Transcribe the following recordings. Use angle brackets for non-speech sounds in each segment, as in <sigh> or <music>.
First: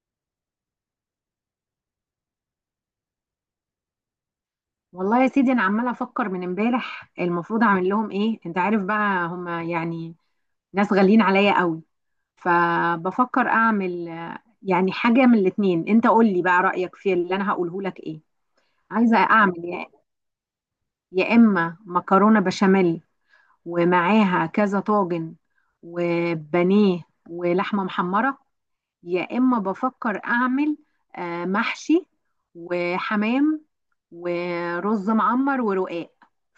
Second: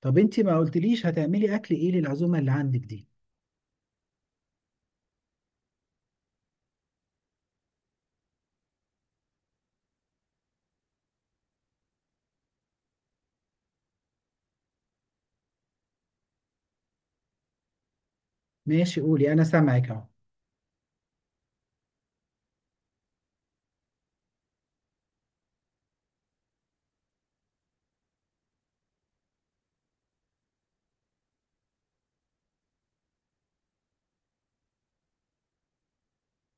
طب انت ما قلتليش هتعملي اكل ايه للعزومه اللي عندك دي؟ والله يا سيدي، انا عماله افكر من امبارح. المفروض اعمل لهم ايه؟ انت عارف بقى، هما يعني ناس غاليين عليا قوي. فبفكر اعمل يعني حاجه من الاتنين. انت قول لي بقى رايك في اللي انا هقوله لك ايه. ماشي، عايزه قولي انا اعمل يا سامعك اهو. يا اما مكرونه بشاميل، ومعاها كذا طاجن، وبانيه، ولحمه محمره. يا إما بفكر أعمل محشي، وحمام، ورز معمر، ورقاق.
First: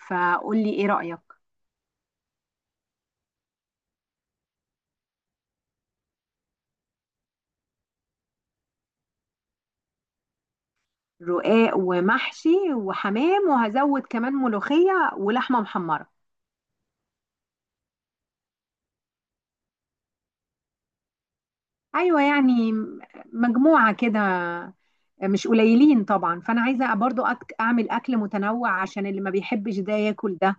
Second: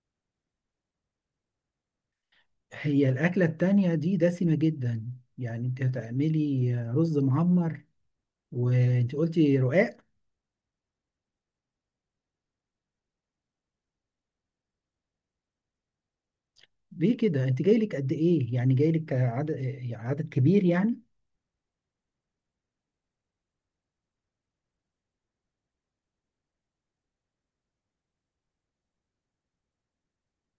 فقولي إيه رأيك؟ هي الاكله التانية دي دسمه جدا، يعني انت هتعملي رز معمر وانت قلتي رقاق. رقاق ومحشي وحمام، وهزود كمان ملوخية ولحمة محمرة. ليه كده؟ انت جايلك قد ايه؟ يعني جايلك عدد كبير يعني. أيوة، يعني مجموعة كده، مش قليلين طبعا. فأنا عايزة برضو أعمل أكل متنوع عشان اللي ما بيحبش ده ياكل ده.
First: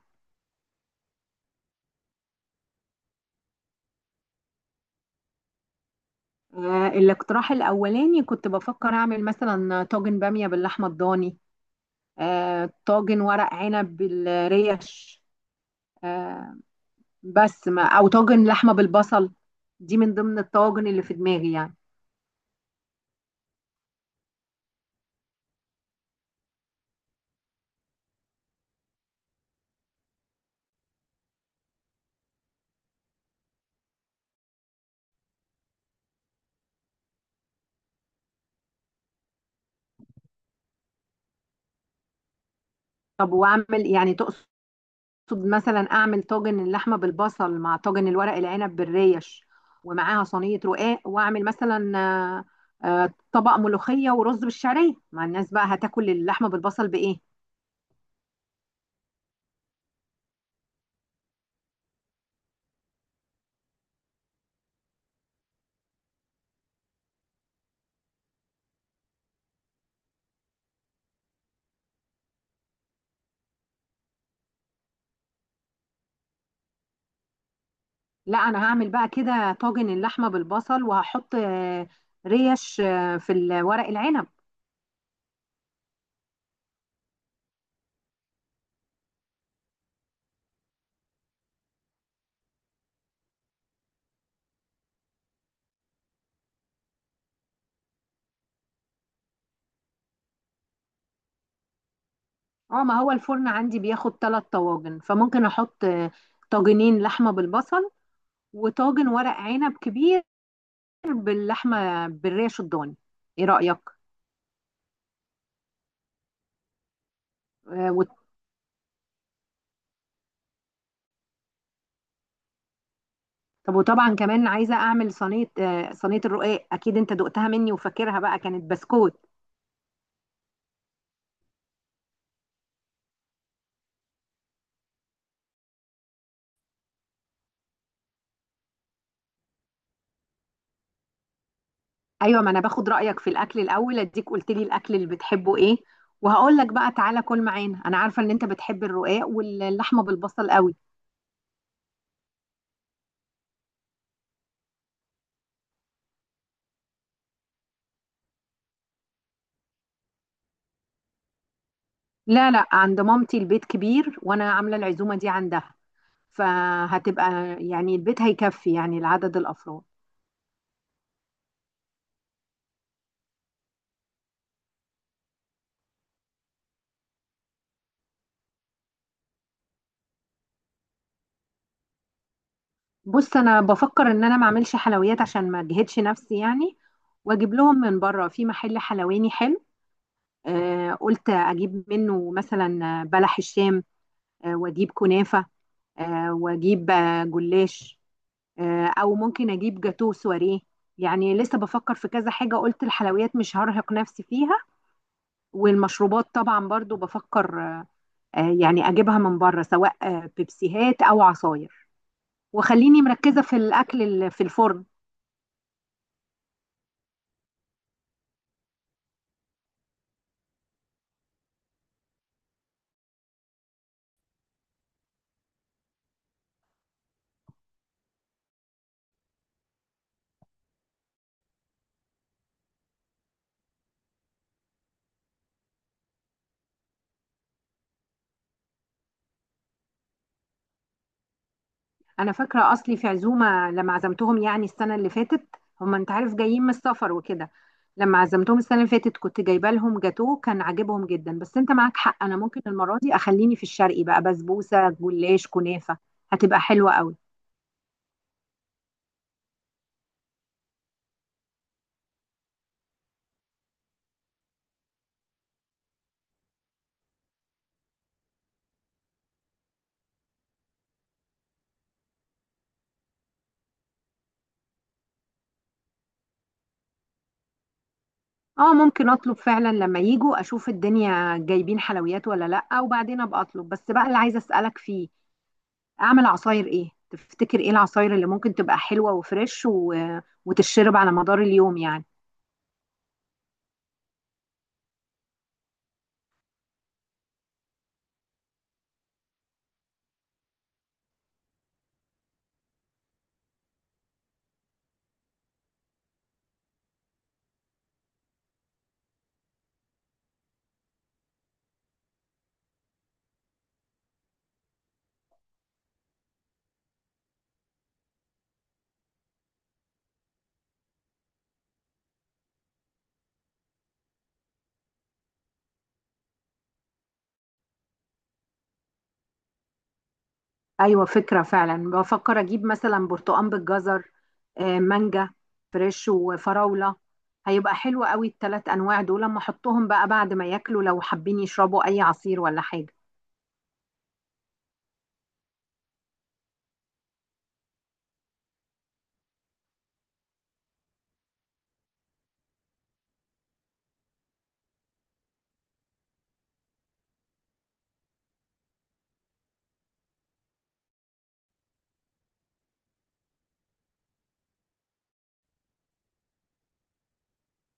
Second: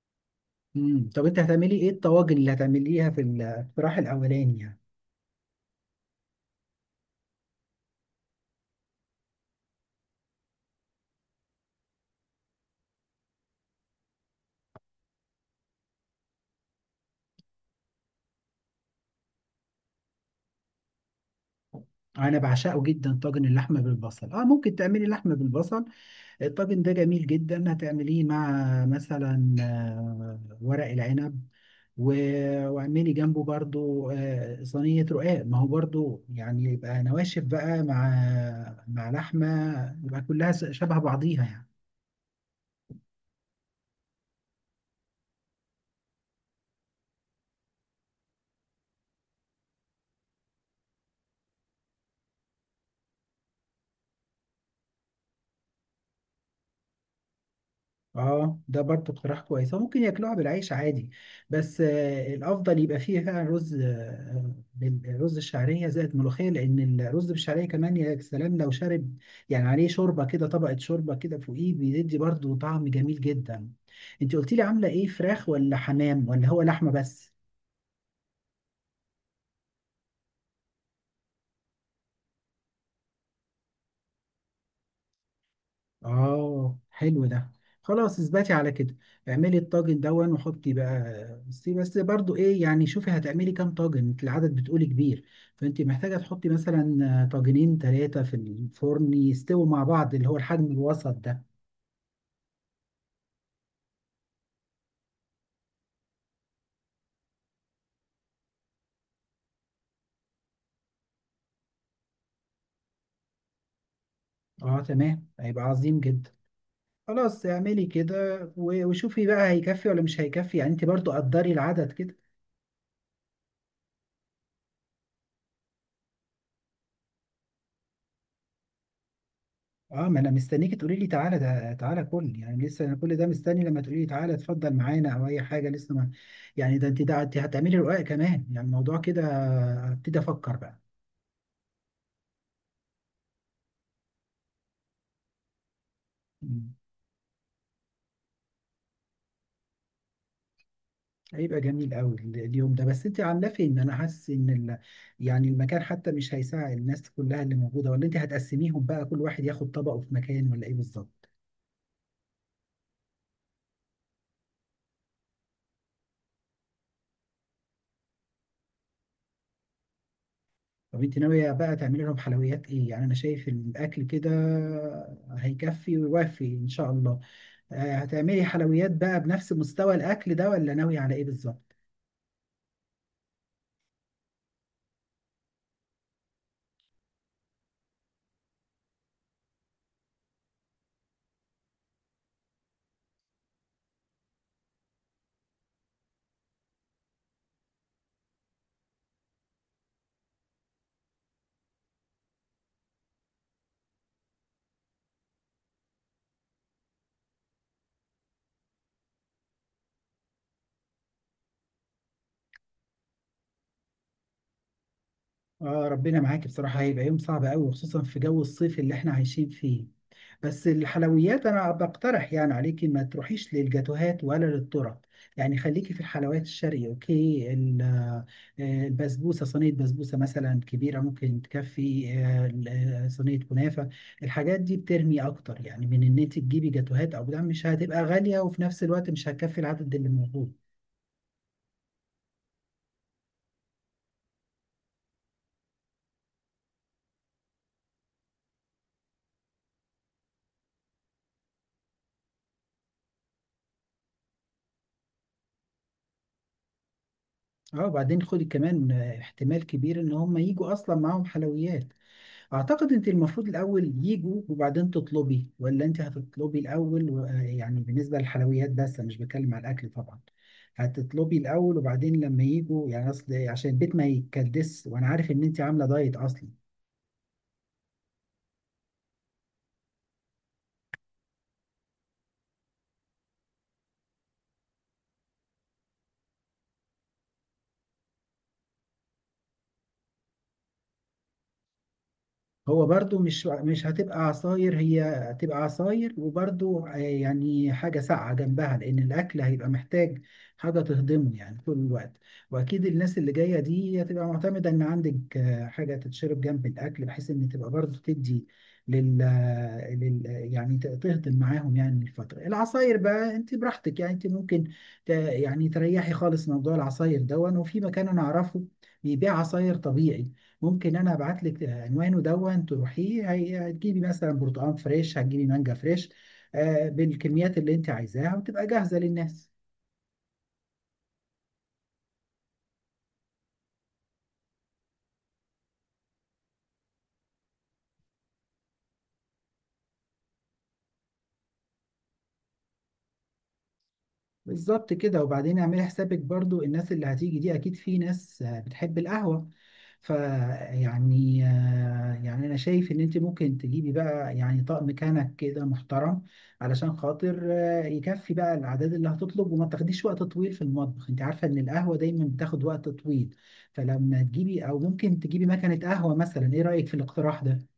طب انت هتعملي ايه الطواجن اللي هتعمليها في الاقتراح الاولاني يعني؟ الاقتراح الأولاني كنت بفكر أعمل مثلا طاجن بامية باللحمة الضاني، طاجن ورق عنب بالريش، آه، بس ما او طاجن لحمه بالبصل. دي من ضمن الطواجن اللي في دماغي يعني. انا بعشقه جدا طاجن اللحمه بالبصل، اه ممكن تعملي لحمه بالبصل، الطاجن ده جميل جدا. هتعمليه مع مثلا ورق العنب، واعملي جنبه برضو صينية رقاق، ما هو برضو يعني يبقى نواشف بقى مع مع لحمة، يبقى كلها شبه بعضيها يعني. طب واعمل، يعني تقصد مثلا اعمل طاجن اللحمه بالبصل مع طاجن الورق العنب بالريش، ومعاها صينيه رقاق. واعمل مثلا طبق ملوخيه ورز بالشعريه. مع الناس بقى هتاكل اللحمه بالبصل بايه؟ اه، ده برضه اقتراح كويس، هو ممكن ياكلوها بالعيش عادي، بس الافضل يبقى فيه فعلا رز، رز الشعريه زائد ملوخيه، لان الرز بالشعريه كمان يا سلام لو شارب يعني عليه شوربه كده، طبقه شوربه كده فوقيه بيدي برضه طعم جميل جدا. انت قلت لي عامله ايه؟ فراخ ولا حمام ولا هو لحمه بس؟ لا، انا هعمل بقى كده طاجن اللحمه بالبصل، وهحط ريش في الورق العنب. اه، حلو ده، خلاص اثبتي على كده، اعملي الطاجن دون وحطي بقى. بس برضو ايه يعني، شوفي هتعملي كام طاجن، انت العدد بتقولي كبير، فانت محتاجة تحطي مثلا طاجنين 3 في الفرن يستووا مع بعض اللي هو الحجم الوسط ده. اه، ما هو الفرن عندي بياخد ثلاث طواجن. فممكن احط طاجنين لحمه بالبصل، وطاجن ورق عنب كبير باللحمه بالريش الضاني. ايه رايك؟ اه تمام، هيبقى عظيم جدا، خلاص اعملي آه وت- كده، وشوفي بقى هيكفي ولا مش هيكفي، يعني انت برضو قدري العدد كده. طب وطبعا كمان عايزه اعمل صينيه، صينيه الرقاق. اكيد انت دقتها مني وفاكرها بقى، كانت بسكوت. اه، ما انا مستنيك تقولي لي تعالى، ده تعالى كل يعني، لسه انا كل ده مستني لما تقولي لي تعالى اتفضل معانا او اي حاجه لسه ما. يعني ده انت، ده انت هتعملي رقاق كمان يعني، الموضوع كده هبتدي افكر بقى. ايوه، ما انا باخد رايك في الاكل الاول، اديك قلت لي الاكل اللي بتحبه ايه، وهقول لك مم. بقى تعالى كل معانا. انا عارفه ان انت بتحب الرقاق واللحمه بالبصل قوي. هيبقى جميل قوي اليوم ده، بس انت عامله فين؟ انا حاسس ان ال... يعني المكان حتى مش هيساعد الناس كلها اللي موجوده، ولا انت هتقسميهم بقى كل واحد ياخد طبقه في مكان ولا ايه بالظبط؟ لا لا، عند مامتي البيت كبير، وانا عامله العزومه دي عندها. فهتبقى يعني البيت هيكفي يعني لعدد الافراد. طب انت ناويه بقى تعملي لهم حلويات ايه؟ يعني انا شايف الاكل كده هيكفي ويوفي ان شاء الله. هتعملي حلويات بقى بنفس مستوى الاكل ده ولا ناوي على ايه بالظبط؟ بص، انا بفكر ان انا ما اعملش حلويات عشان ما اجهدش نفسي يعني، واجيب لهم من بره في محل حلواني حلو. قلت اجيب منه مثلا بلح الشام، واجيب كنافه، واجيب جلاش، او ممكن اجيب جاتو سواريه. يعني لسه بفكر في كذا حاجه. قلت الحلويات مش هرهق نفسي فيها. والمشروبات طبعا برضو بفكر يعني اجيبها من بره سواء بيبسيهات او عصاير، وخليني مركزة في الأكل في الفرن. اه ربنا معاكي، بصراحه هيبقى يوم صعب قوي، خصوصا في جو الصيف اللي احنا عايشين فيه. بس الحلويات انا بقترح يعني عليكي ما تروحيش للجاتوهات ولا للطرق، يعني خليكي في الحلويات الشرقي. اوكي، البسبوسه، صينيه بسبوسه مثلا كبيره ممكن تكفي، صينيه كنافه. الحاجات دي بترمي اكتر يعني من ان انت تجيبي جاتوهات، او ده مش هتبقى غاليه وفي نفس الوقت مش هتكفي العدد اللي موجود. أنا فاكرة أصلي في عزومة لما عزمتهم يعني السنة اللي فاتت. هما أنت عارف جايين من السفر وكده. لما عزمتهم السنة اللي فاتت كنت جايبة لهم جاتوه، كان عاجبهم جدا. بس أنت معاك حق، أنا ممكن المرة دي أخليني في الشرقي بقى: بسبوسة، جلاش، كنافة. هتبقى حلوة قوي. اه، وبعدين خدي كمان احتمال كبير ان هم يجوا اصلا معاهم حلويات. اعتقد انت المفروض الاول يجوا وبعدين تطلبي، ولا انت هتطلبي الاول يعني بالنسبه للحلويات بس، انا مش بتكلم على الاكل طبعا. هتطلبي الاول وبعدين لما يجوا يعني، اصل عشان البيت ما يتكدس، وانا عارف ان انت عامله دايت اصلا. اه، ممكن اطلب فعلا لما يجوا اشوف الدنيا جايبين حلويات ولا لا، وبعدين ابقى اطلب. بس بقى اللي عايزه اسالك فيه، اعمل عصاير ايه؟ تفتكر ايه العصاير اللي ممكن تبقى حلوة وفريش وتتشرب على مدار اليوم يعني؟ هو برضو مش هتبقى عصاير، هي هتبقى عصاير وبرضو يعني حاجة ساقعة جنبها، لأن الأكل هيبقى محتاج حاجة تهضمه يعني طول الوقت. وأكيد الناس اللي جاية دي هتبقى معتمدة إن عندك حاجة تتشرب جنب الأكل بحيث إن تبقى برضو تدي لل, آه، لل... آه، يعني ت- تهضم معاهم يعني الفترة. العصاير بقى أنت براحتك، يعني أنت ممكن يعني تريحي خالص موضوع العصاير دون. وفي مكان أنا أعرفه بيبيع عصاير طبيعي، ممكن انا ابعت لك عنوانه دون تروحيه. هتجيبي مثلا برتقال فريش، هتجيبي مانجا فريش، بالكميات اللي انت عايزاها وتبقى جاهزه للناس. ايوه، فكرة فعلا. بفكر اجيب مثلا برتقان بالجزر، مانجا فريش، وفراولة. هيبقى حلو قوي الثلاث انواع دول، لما احطهم بقى بعد ما ياكلوا لو حابين يشربوا اي عصير ولا حاجة. بالظبط كده. وبعدين اعملي حسابك برضو، الناس اللي هتيجي دي اكيد في ناس بتحب القهوة، فيعني يعني انا شايف ان انت ممكن تجيبي بقى يعني طقم كنك كده محترم، علشان خاطر يكفي بقى الاعداد اللي هتطلب وما تاخديش وقت طويل في المطبخ. انت عارفة ان القهوة دايما بتاخد وقت طويل، فلما تجيبي او ممكن تجيبي مكنة قهوة مثلا، ايه رأيك في الاقتراح ده؟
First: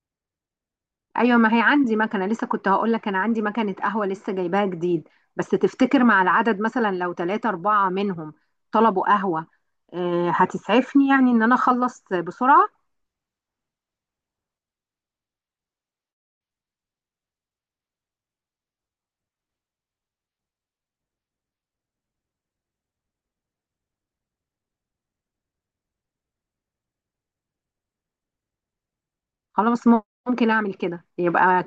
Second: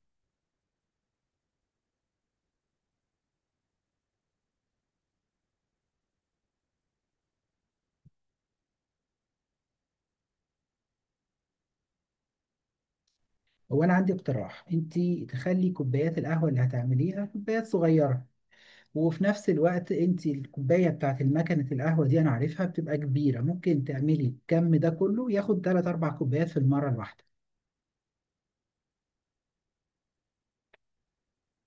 ايوه، ما هي عندي مكنه لسه. كنت هقول لك انا عندي مكنه قهوه لسه جايباها جديد. بس تفتكر مع العدد مثلا لو ثلاثة أربعة منهم طلبوا قهوة، هتسعفني يعني إن أنا أخلص بسرعة؟ هو انا عندي اقتراح، انت تخلي كوبايات القهوة اللي هتعمليها كوبايات صغيرة، وفي نفس الوقت انت الكوبايه بتاعت المكنه القهوه دي انا عارفها بتبقى كبيره، ممكن تعملي الكم ده كله ياخد 3 4 كوبايات في المره الواحده. خلاص، ممكن أعمل كده. يبقى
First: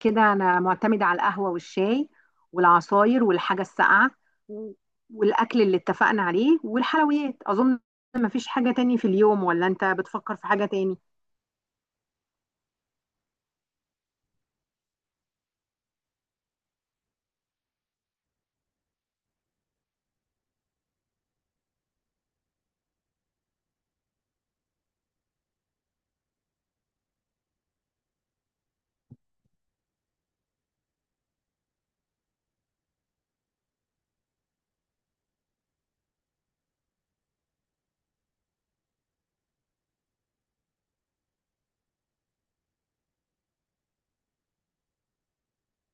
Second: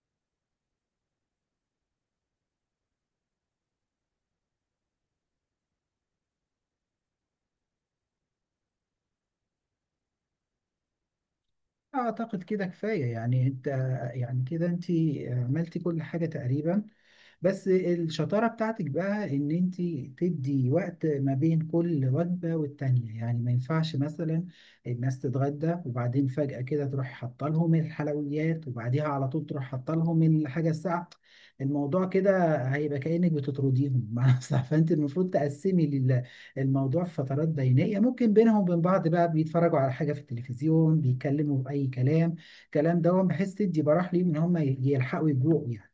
كده أنا معتمدة على القهوة والشاي والعصاير والحاجة الساقعة و- والأكل اللي اتفقنا عليه والحلويات. أظن مفيش حاجة تاني في اليوم، ولا أنت بتفكر في حاجة تاني؟ اعتقد كده كفايه، يعني انت يعني كده انت عملتي كل حاجه تقريبا، بس الشطارة بتاعتك بقى ان انت تدي وقت ما بين كل وجبة والتانية، يعني ما ينفعش مثلا الناس تتغدى وبعدين فجأة كده تروح حاطة لهم الحلويات وبعديها على طول تروح حاطة لهم الحاجة الساقعة، الموضوع كده هيبقى كأنك بتطرديهم <laughs> مع نفسها. فانت المفروض تقسمي الموضوع في فترات بينية، ممكن بينهم وبين بعض بقى بيتفرجوا على حاجة في التلفزيون، بيتكلموا بأي كلام، كلام دوت، بحيث تدي براح ليهم ان هم يلحقوا يجوعوا يعني.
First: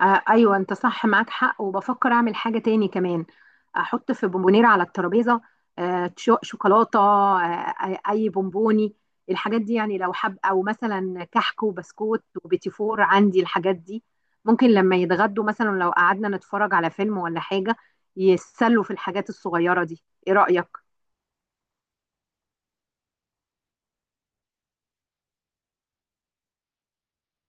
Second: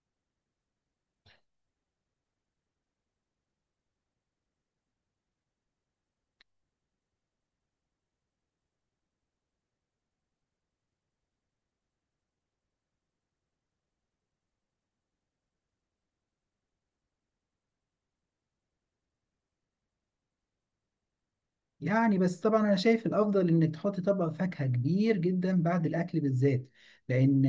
آه ايوه، انت صح معاك حق. وبفكر اعمل حاجه تاني كمان، احط في بونبونيره على الترابيزه شوكولاته، اي بونبوني. الحاجات دي يعني لو حب او مثلا كحك وبسكوت وبيتي فور، عندي الحاجات دي. ممكن لما يتغدوا مثلا لو قعدنا نتفرج على فيلم ولا حاجه، يتسلوا في الحاجات الصغيره دي. ايه رايك؟ يعني بس طبعا انا شايف الافضل انك تحط طبق فاكهه كبير جدا بعد الاكل بالذات، لان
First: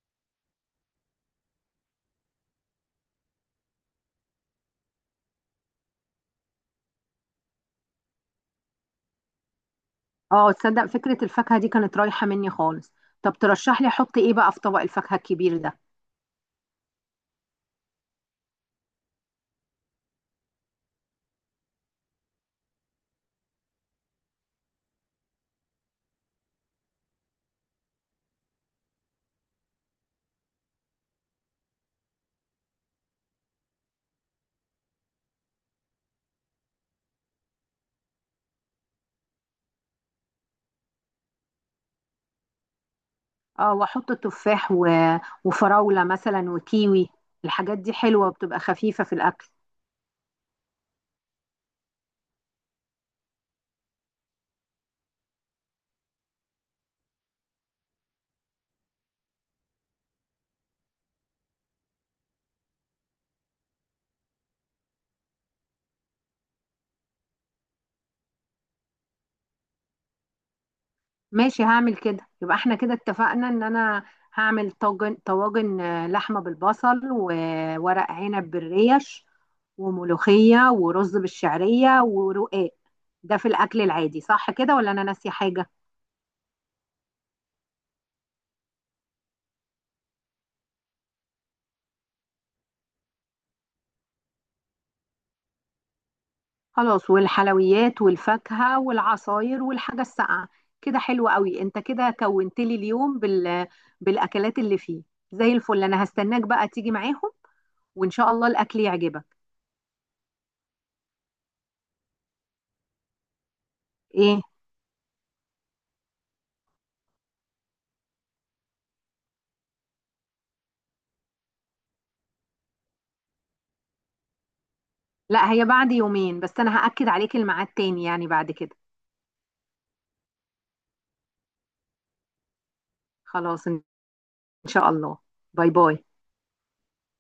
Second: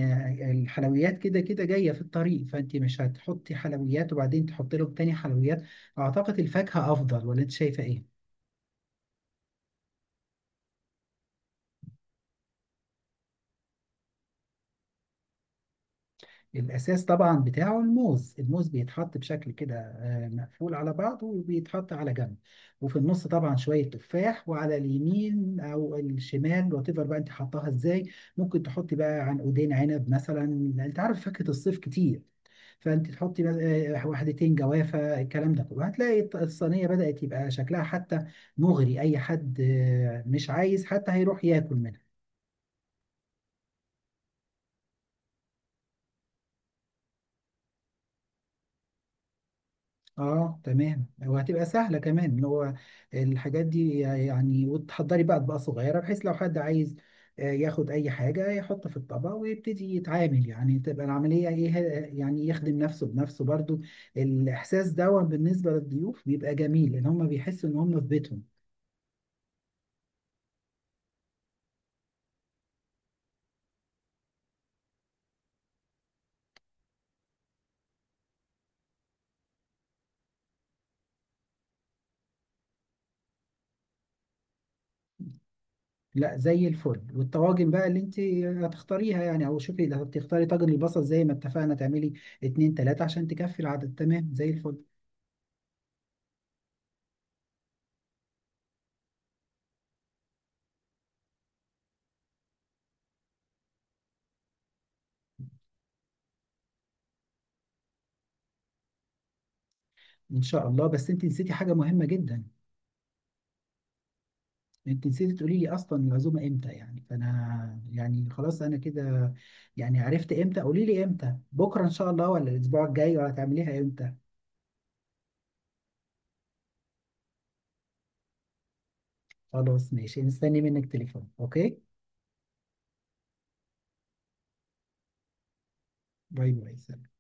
الحلويات كده كده جايه في الطريق، فانت مش هتحطي حلويات وبعدين تحطي لهم تاني حلويات، اعتقد الفاكهه افضل، ولا انت شايفه ايه؟ اه، تصدق فكره الفاكهه دي كانت رايحه مني خالص. طب ترشح لي احط ايه بقى في طبق الفاكهه الكبير ده؟ الأساس طبعا بتاعه الموز، الموز بيتحط بشكل كده مقفول على بعضه وبيتحط على جنب، وفي النص طبعا شوية تفاح، وعلى اليمين أو الشمال وات ايفر بقى أنت حطاها إزاي. ممكن تحطي بقى عنقودين عنب مثلا، أنت عارف فاكهة الصيف كتير، فأنت تحطي واحدتين جوافة، الكلام ده كله هتلاقي الصينية بدأت يبقى شكلها حتى مغري، أي حد مش عايز حتى هيروح ياكل منها. اه، واحط تفاح وفراولة مثلا وكيوي. الحاجات دي حلوة وبتبقى خفيفة في الأكل. اه تمام، وهتبقى سهله كمان اللي هو الحاجات دي يعني، وتحضري بقى اطباق صغيره بحيث لو حد عايز ياخد اي حاجه يحط في الطبق ويبتدي يتعامل، يعني تبقى العمليه ايه يعني يخدم نفسه بنفسه برضو. الاحساس ده بالنسبه للضيوف بيبقى جميل ان هم بيحسوا ان هم في بيتهم. ماشي، هعمل كده. يبقى احنا كده اتفقنا ان انا هعمل طواجن لحمة بالبصل، وورق عنب بالريش، وملوخية، ورز بالشعرية، ورقاق. ده في الأكل العادي، صح كده ولا أنا ناسية حاجة؟ لا، زي الفل، والطواجن بقى اللي انت هتختاريها يعني، او شوفي اللي هتختاري، طاجن البصل زي ما اتفقنا تعملي 2 3 عشان تكفي العدد، تمام زي الفل. خلاص، والحلويات والفاكهة والعصاير والحاجة الساقعة. كده حلو قوي، انت كده كونت لي اليوم بالأكلات اللي فيه. زي الفل، انا هستناك بقى تيجي معاهم، وان شاء الله الأكل يعجبك. ان شاء الله. بس انت نسيتي حاجه مهمه جدا. ايه؟ انت نسيتي تقولي لي اصلا العزومه امتى يعني، فانا يعني خلاص انا كده يعني عرفت امتى، قولي لي امتى، بكره ان شاء الله ولا الاسبوع الجاي ولا هتعمليها امتى؟ لا، هي بعد يومين. بس انا هأكد عليك الميعاد تاني يعني بعد كده. خلاص ماشي، مستني منك تليفون، اوكي. خلاص، ان شاء الله. باي باي. باي باي، سلام.